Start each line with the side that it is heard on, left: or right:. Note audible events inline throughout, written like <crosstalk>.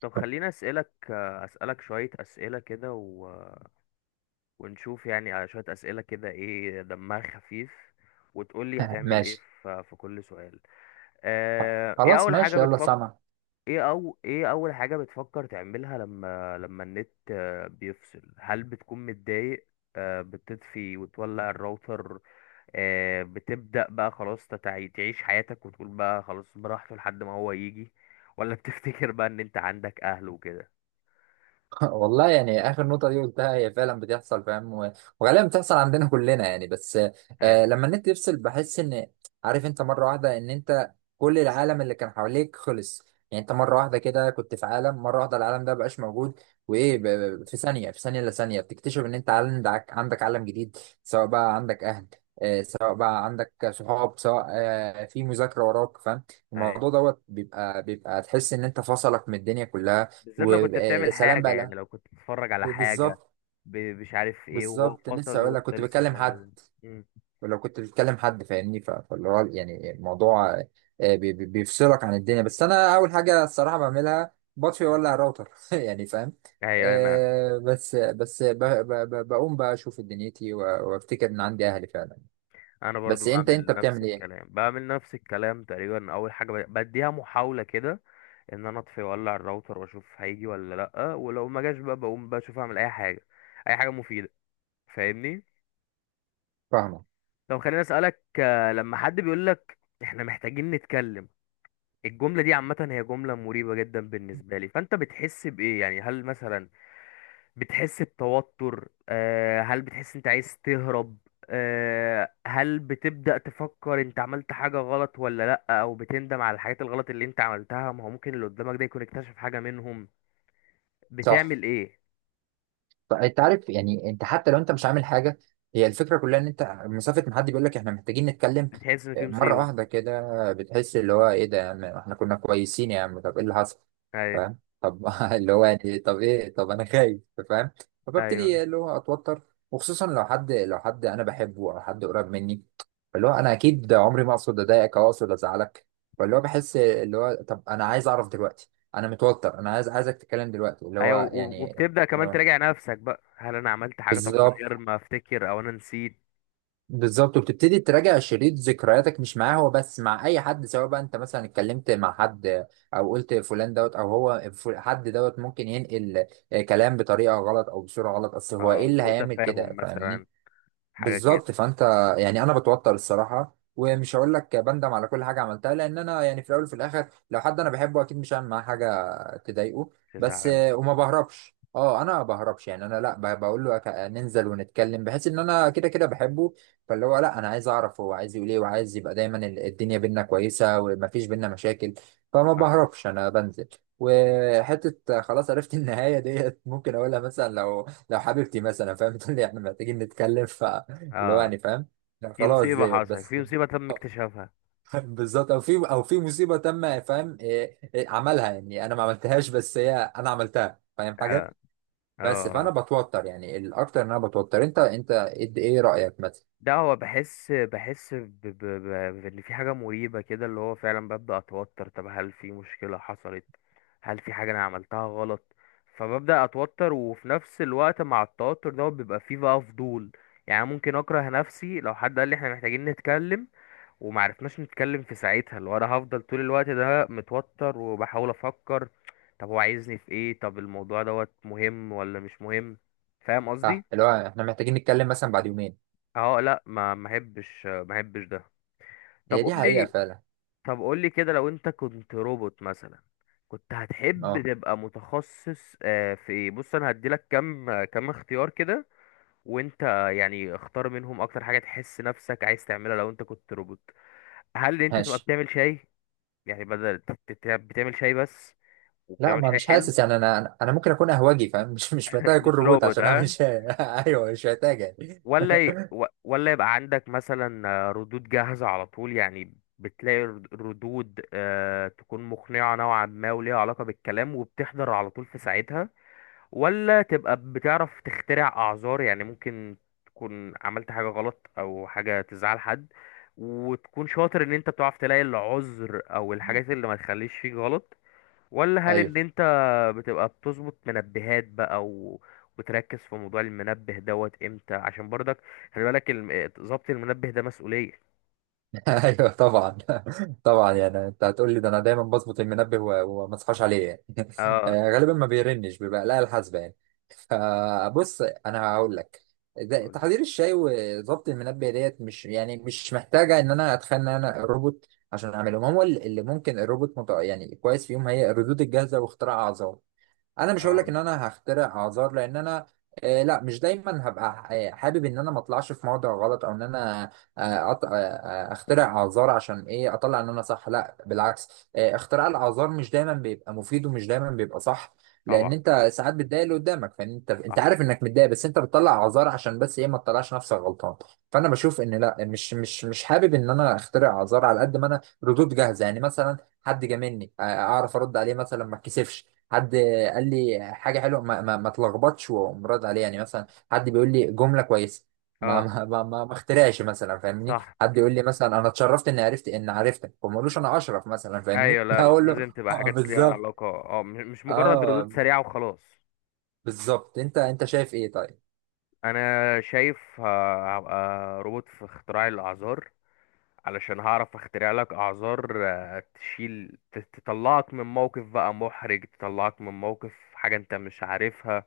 left: طب خليني اسالك شويه اسئله كده ونشوف يعني على شويه اسئله كده ايه دمها خفيف، وتقولي هتعمل ايه
right: ماشي،
left: في كل سؤال. ايه
right: خلاص
left: اول حاجه
right: ماشي، يلا
left: بتفكر؟
right: سامع.
left: ايه اول حاجه بتفكر تعملها لما النت بيفصل؟ هل بتكون متضايق؟ بتطفي وتولع الراوتر؟ بتبدا بقى خلاص تعيش حياتك وتقول بقى خلاص براحته لحد ما هو يجي؟ ولا <laughs> بتفتكر بقى ان انت عندك اهل وكده؟
right: <laughs> والله يعني اخر نقطه دي قلتها هي فعلا بتحصل، فاهم؟ و- وغالبا بتحصل عندنا كلنا يعني. بس آه لما النت يفصل بحس ان، عارف انت، مره واحده ان انت كل العالم اللي كان حواليك خلص. يعني انت مره واحده كده كنت في عالم، مره واحده العالم ده مبقاش موجود. وايه ب-
left: مم.
right: في ثانيه، في ثانيه الا ثانيه، بتكتشف ان انت عندك عالم جديد، سواء بقى عندك اهل، آه سواء بقى عندك صحاب، سواء آه في مذاكره وراك، فاهم؟
left: اي.
right: الموضوع دوت بيبقى تحس ان انت فصلك من الدنيا كلها
left: بالذات لو كنت بتعمل
right: وسلام
left: حاجة، يعني
right: بقى.
left: لو كنت بتتفرج
right: ب-
left: على حاجة،
right: بالظبط.
left: مش عارف ايه وهو
right: بالظبط، لسه
left: فصل
right: اقول لك،
left: وانت
right: كنت
left: لسه
right: بكلم حد،
left: بتعمل. مم.
right: ولو كنت بتكلم حد فاهمني، ف- فاللي هو يعني الموضوع آه، بيفصلك عن الدنيا. بس انا اول حاجه الصراحه بعملها، بطفي
left: مم.
right: اولع الراوتر <laughs> يعني فاهم.
left: ايوه. انا
right: آه بس بس ب- ب- ب- بقوم بقى اشوف دنيتي و- وافتكر ان عندي اهلي فعلا.
left: انا برضو
right: بس انت، انت
left: بعمل نفس
right: بتعمل ايه؟
left: الكلام، بعمل نفس الكلام تقريبا. اول حاجة بديها محاولة كده، ان انا اطفي واولع الراوتر واشوف هيجي ولا لا، ولو ما جاش بقى بقوم بشوف اعمل اي حاجة، اي حاجة مفيدة. فاهمني؟
right: فاهمه.
left: طب خليني اسألك، لما حد بيقول لك احنا محتاجين نتكلم، الجملة دي عامة، هي جملة مريبة جدا بالنسبة لي، فأنت بتحس بإيه يعني؟ هل مثلا بتحس بتوتر؟ هل بتحس أنت عايز تهرب؟ هل بتبدأ تفكر أنت عملت حاجة غلط ولا لأ، أو بتندم على الحاجات الغلط اللي أنت عملتها؟ ما هو ممكن اللي قدامك ده يكون اكتشف حاجة منهم.
right: صح،
left: بتعمل إيه؟
right: فانت عارف يعني انت حتى لو انت مش عامل حاجه، هي الفكره كلها ان انت مسافه، ما حد بيقول لك احنا محتاجين نتكلم،
left: بتحس إن في
right: آه، مره
left: مصيبة؟
right: واحده كده بتحس اللي هو ايه ده يا عم؟ احنا كنا كويسين يا عم، طب ايه اللي حصل؟
left: أيوه.
right: فاهم؟ طب <laughs> اللي هو يعني طب ايه؟ طب انا خايف، فاهم؟
left: أيوه.
right: فببتدي اللي هو اتوتر، وخصوصا لو حد، لو حد انا بحبه او حد قريب مني، اللي هو انا اكيد عمري ما اقصد اضايقك او اقصد ازعلك، فاللي هو بحس اللي هو طب انا عايز اعرف دلوقتي، انا متوتر، انا عايز، عايزك تتكلم دلوقتي، اللي
left: أيوه،
right: هو
left: و-
right: يعني
left: وبتبدأ كمان تراجع نفسك بقى، هل أنا عملت حاجة طب من
right: بالظبط.
left: غير ما أفتكر، أو أنا نسيت.
right: بالظبط، وبتبتدي تراجع شريط ذكرياتك مش معاه هو بس، مع اي حد، سواء بقى انت مثلا اتكلمت مع حد او قلت فلان دوت او هو حد دوت ممكن ينقل آه، كلام بطريقه غلط او بصوره غلط، اصل هو ايه
left: اه،
right: اللي
left: سوء
right: هيعمل
left: تفاهم
right: كده؟ فاهمني؟
left: مثلا، حاجة كده
right: بالظبط، فانت يعني انا بتوتر الصراحه، ومش هقول لك بندم على كل حاجه عملتها، لان انا يعني في الاول وفي الاخر لو حد انا بحبه اكيد مش هعمل معاه حاجه تضايقه بس.
left: تزعل.
right: وما بهربش، اه انا ما بهربش يعني، انا لا بقول له ننزل ونتكلم، بحيث ان انا كده كده بحبه، فاللي هو لا انا عايز اعرف هو عايز يقول ايه، وعايز يبقى دايما ال- الدنيا بينا كويسه، ومفيش بينا مشاكل. فما
left: اه.
right: بهربش، انا بنزل وحته خلاص عرفت. <laughs> النهايه ديت ممكن اقولها مثلا لو، لو حبيبتي مثلا، فاهم؟ <laughs> تقول لي احنا محتاجين نتكلم، اللي هو
left: آه.
right: يعني فاهم، لا
left: في
right: خلاص،
left: مصيبة
right: ديت
left: حصلت،
right: بس.
left: في مصيبة تم اكتشافها.
right: <laughs> بالظبط، او في، او في مصيبه تم، فاهم؟ إيه، إيه، عملها يعني، انا ما عملتهاش، بس هي انا عملتها، فاهم
left: اه.
right: حاجه؟
left: اه.
right: بس فانا
left: آه.
right: بتوتر يعني، الاكتر ان انا بتوتر. انت، انت ايه رايك مثلا؟
left: ده هو بحس بان في حاجة مريبة كده، اللي هو فعلا ببدأ اتوتر، طب هل في مشكلة حصلت، هل في حاجة انا عملتها غلط؟ فببدأ اتوتر، وفي نفس الوقت مع التوتر ده بيبقى فيه بقى فضول. يعني ممكن اكره نفسي لو حد قال لي احنا محتاجين نتكلم وما عرفناش نتكلم في ساعتها، اللي هو انا هفضل طول الوقت ده متوتر وبحاول افكر طب هو عايزني في ايه، طب الموضوع دوت مهم ولا مش مهم. فاهم
right: ها
left: قصدي؟
right: اللي هو احنا محتاجين نتكلم مثلا بعد يومين.
left: اه، لا، ما احبش ده. طب
right: هي
left: قول
right: دي حقيقه
left: لي
right: فعلا.
left: طب قول لي كده لو انت كنت روبوت مثلا، كنت هتحب
right: اه
left: تبقى متخصص في ايه؟ بص انا هديلك كام، كام اختيار كده، وانت يعني اختار منهم اكتر حاجة تحس نفسك عايز تعملها لو انت كنت روبوت. هل انت تبقى
right: ماشي.
left: بتعمل شاي يعني، بدل بتعمل شاي بس،
right: لا،
left: وبتعمل
right: ما
left: شاي
right: مش
left: حلو؟
right: حاسس يعني، انا انا أنا ممكن اكون اهواجي فاهم، <laughs> مش مش محتاج
left: <laughs>
right: اكون
left: مش
right: روبوت
left: روبوت
right: عشان
left: ها؟
right: اعمل شيء. <laughs> ايوه مش محتاج يعني.
left: ولا ي...
right: <laughs>
left: و- ولا يبقى عندك مثلا ردود جاهزة على طول يعني، بتلاقي ردود تكون مقنعة نوعا ما وليها علاقة بالكلام وبتحضر على طول في ساعتها؟ ولا تبقى بتعرف تخترع أعذار، يعني ممكن تكون عملت حاجة غلط أو حاجة تزعل حد، وتكون شاطر إن أنت بتعرف تلاقي العذر أو الحاجات اللي ما تخليش فيك غلط؟ ولا هل ان
right: ايوه.
left: انت بتبقى بتظبط منبهات بقى وتركز في موضوع المنبه دوت امتى، عشان برضك خلي بالك، ظبط المنبه ده مسؤولية؟
right: <laughs> ايوه طبعا. <laughs> طبعا يعني انت هتقول لي ده، انا دايما بظبط المنبه و- وما اصحاش عليه يعني. <laughs>
left: اه.
right: آه، غالبا ما بيرنش، بيبقى لا الحاسبه يعني. فبص انا هقول لك، ده تحضير الشاي وظبط المنبه ديت مش يعني، مش محتاجه ان انا اتخيل ان انا روبوت عشان اعملهم، هو اللي ممكن الروبوت متع... يعني كويس فيهم هي الردود الجاهزه، واختراع اعظم. انا مش هقول
left: اه
right: لك ان انا هخترع اعذار لان انا آه لا، مش دايما هبقى آه، حابب ان انا ما اطلعش في موضع غلط، او ان انا آه أط... آه آه، اخترع اعذار عشان ايه؟ اطلع ان انا صح، لا بالعكس، آه اختراع الاعذار مش دايما بيبقى مفيد، ومش دايما بيبقى صح، لان
left: طبعا.
right: انت ساعات بتضايق اللي قدامك، فانت، انت
left: صح.
right: عارف انك متضايق، بس انت بتطلع اعذار عشان بس ايه؟ ما تطلعش نفسك غلطان. فانا بشوف ان لا، مش حابب ان انا اخترع اعذار، على قد ما انا ردود جاهزه يعني، مثلا حد جاملني آه، اعرف ارد عليه مثلا، ما اتكسفش. حد قال لي حاجه حلوه، ما تلخبطش، وأقوم رد عليه يعني، مثلا حد بيقول لي جمله كويسه، ما
left: اه
right: ما ما, ما, ما اخترعش مثلا، فاهمني؟
left: صح.
right: حد يقول لي مثلا انا اتشرفت اني عرفت، ان عرفتك، وما اقولوش انا اشرف مثلا، فاهمني؟
left: ايوه،
right: <laughs>
left: لا
right: اقول له
left: لازم تبقى
right: اه
left: حاجات ليها
right: بالظبط.
left: علاقة، اه، مش مجرد ردود
right: اه
left: سريعة وخلاص.
right: بالظبط. انت، انت شايف ايه طيب؟
left: انا شايف هبقى روبوت في اختراع الاعذار، علشان هعرف اخترع لك اعذار تشيل، تطلعك من موقف بقى محرج، تطلعك من موقف حاجة انت مش عارفها.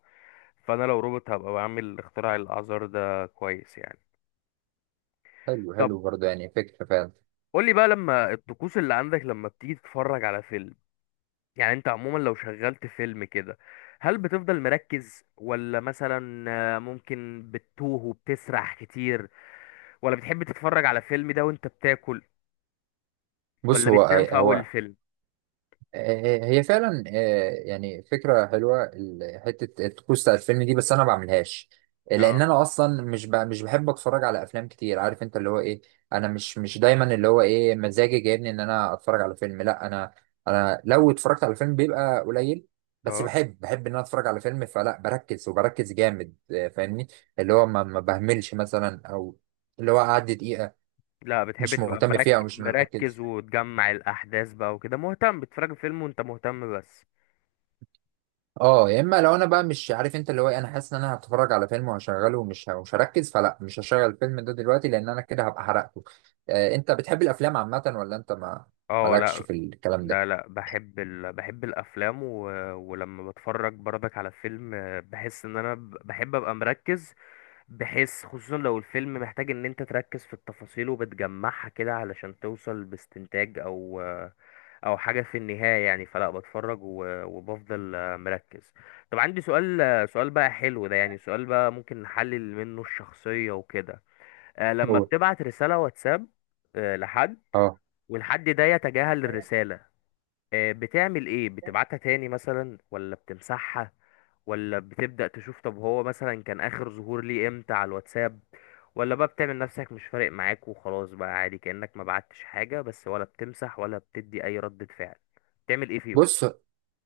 left: فانا لو روبوت هبقى بعمل اختراع الاعذار ده كويس يعني.
right: حلو
left: طب
right: حلو برضه، يعني فكره فعلا.
left: قولي بقى، لما الطقوس اللي عندك لما بتيجي تتفرج على فيلم، يعني انت عموما لو شغلت فيلم كده هل بتفضل مركز، ولا مثلا ممكن بتتوه وبتسرح كتير، ولا بتحب تتفرج على فيلم ده وانت بتاكل،
right: بص
left: ولا
right: هو،
left: بتنام في اول
right: هو
left: الفيلم؟
right: آه، هي فعلا آه، يعني فكرة حلوة حتة الطقوس بتاع الفيلم دي، بس أنا ما بعملهاش،
left: اه.
right: لأن أنا أصلا مش بحب أتفرج على أفلام كتير، عارف أنت اللي هو إيه. أنا مش دايما اللي هو إيه، مزاجي جايبني إن أنا أتفرج على فيلم، لا أنا، أنا لو اتفرجت على فيلم بيبقى قليل، بس
left: اه،
right: بحب إن أنا أتفرج على فيلم، فلا بركز، وبركز جامد آه، فاهمني؟ اللي هو ما بهملش مثلا، أو اللي هو أعدي دقيقة
left: لا بتحب
right: مش
left: تبقى
right: مهتم فيها، أو
left: مركز
right: مش مركز.
left: مركز وتجمع الأحداث بقى وكده. مهتم بتتفرج فيلم وأنت مهتم بس.
right: اه يا اما لو انا بقى مش عارف انت اللي هو إيه، انا حاسس ان انا هتفرج على فيلم وهشغله، ومش مش هركز، فلا مش هشغل الفيلم ده دلوقتي، لان انا كده هبقى حرقته. آه انت بتحب الافلام عامه، ولا انت ما
left: اه.
right: مالكش
left: لا
right: في الكلام ده؟
left: لا لا، بحب الافلام ولما بتفرج برضك على فيلم بحس ان انا بحب ابقى مركز، بحيث خصوصا لو الفيلم محتاج ان انت تركز في التفاصيل وبتجمعها كده علشان توصل باستنتاج او حاجة في النهاية يعني. فلا بتفرج وبفضل مركز. طب عندي سؤال، سؤال بقى حلو ده يعني، سؤال بقى ممكن نحلل منه الشخصية وكده. لما
right: قول.
left: بتبعت رسالة واتساب لحد،
right: اه
left: والحد ده يتجاهل الرسالة، بتعمل ايه؟ بتبعتها تاني مثلا، ولا بتمسحها، ولا بتبدأ تشوف طب هو مثلا كان آخر ظهور ليه امتى على الواتساب، ولا بقى بتعمل نفسك مش فارق معاك وخلاص بقى عادي كأنك ما بعتش حاجة بس، ولا بتمسح ولا بتدي أي ردة فعل؟ بتعمل ايه فيهم؟
right: بص،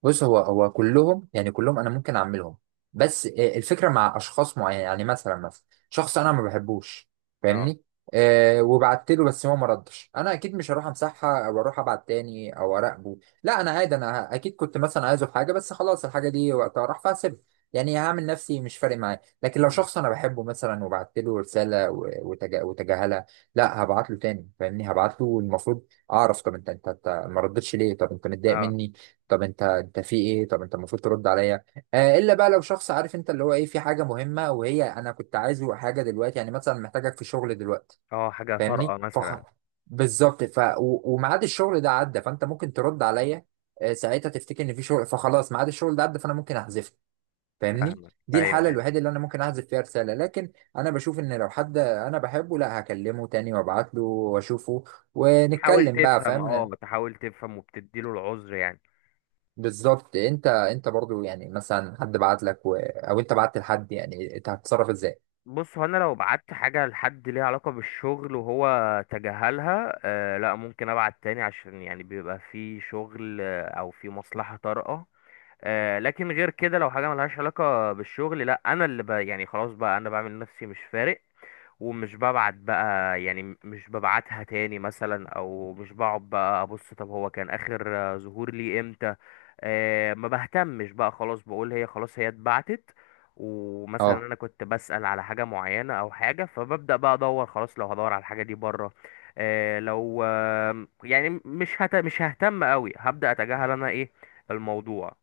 right: بص هو هو كلهم يعني، كلهم انا ممكن اعملهم، بس آه، الفكره مع اشخاص معينه يعني، مثلا شخص انا ما بحبوش،
left: اه.
right: فاهمني؟ أه وبعت له بس هو ما ردش، انا اكيد مش هروح امسحها، او اروح ابعت تاني، او اراقبه، لا انا عادي، انا اكيد كنت مثلا عايزه في حاجه، بس خلاص الحاجه دي وقتها راح، فهسيبها يعني، هعمل نفسي مش فارق معايا. لكن لو
left: مم.
right: شخص انا بحبه مثلا، وبعت له رساله و- وتجا- وتجاهلها، لا هبعت له تاني، فاهمني؟ هبعت له، المفروض اعرف طب انت، أنت ما ردتش ليه؟ طب انت متضايق
left: اه.
right: مني؟ طب انت، في ايه؟ طب انت المفروض ترد عليا. آه الا بقى لو شخص، عارف انت اللي هو ايه، في حاجه مهمه، وهي انا كنت عايزه حاجه دلوقتي، يعني مثلا محتاجك في شغل دلوقتي،
left: اه، حاجة طارئة
right: فاهمني؟ فخ
left: مثلا.
right: بالظبط، و- وميعاد الشغل ده عدى، فانت ممكن ترد عليا آه، ساعتها تفتكر ان في شغل، فخلاص ميعاد الشغل ده عدى، فانا ممكن احذفه، فاهمني؟
left: فاهمك.
right: دي
left: ايوه.
right: الحاله
left: ايوه،
right: الوحيده اللي انا ممكن احذف فيها رساله، لكن انا بشوف ان لو حد انا بحبه، لا هكلمه تاني، وابعت له واشوفه
left: تحاول
right: ونتكلم بقى،
left: تفهم
right: فاهم؟
left: اه تحاول تفهم وبتديله العذر يعني.
right: بالظبط. انت، انت برضو يعني مثلا حد بعت لك و... او انت بعت لحد، يعني انت هتتصرف ازاي؟
left: بص هو انا لو بعت حاجه لحد ليها علاقه بالشغل وهو تجاهلها، لا ممكن ابعت تاني، عشان يعني بيبقى في شغل او في مصلحه طارئه. لكن غير كده لو حاجه ملهاش علاقه بالشغل، لا انا اللي ب يعني خلاص بقى انا بعمل نفسي مش فارق، ومش ببعت بقى يعني، مش ببعتها تاني مثلا، او مش بقعد بقى ابص طب هو كان اخر ظهور ليه امتى. ما بهتمش بقى خلاص، بقول هي خلاص، هي اتبعتت. ومثلا
right: اه
left: انا كنت بسأل على حاجة معينة او حاجة، فببدأ بقى ادور. خلاص لو هدور على الحاجة دي بره لو يعني مش ههتم قوي، هبدأ اتجاهل انا ايه الموضوع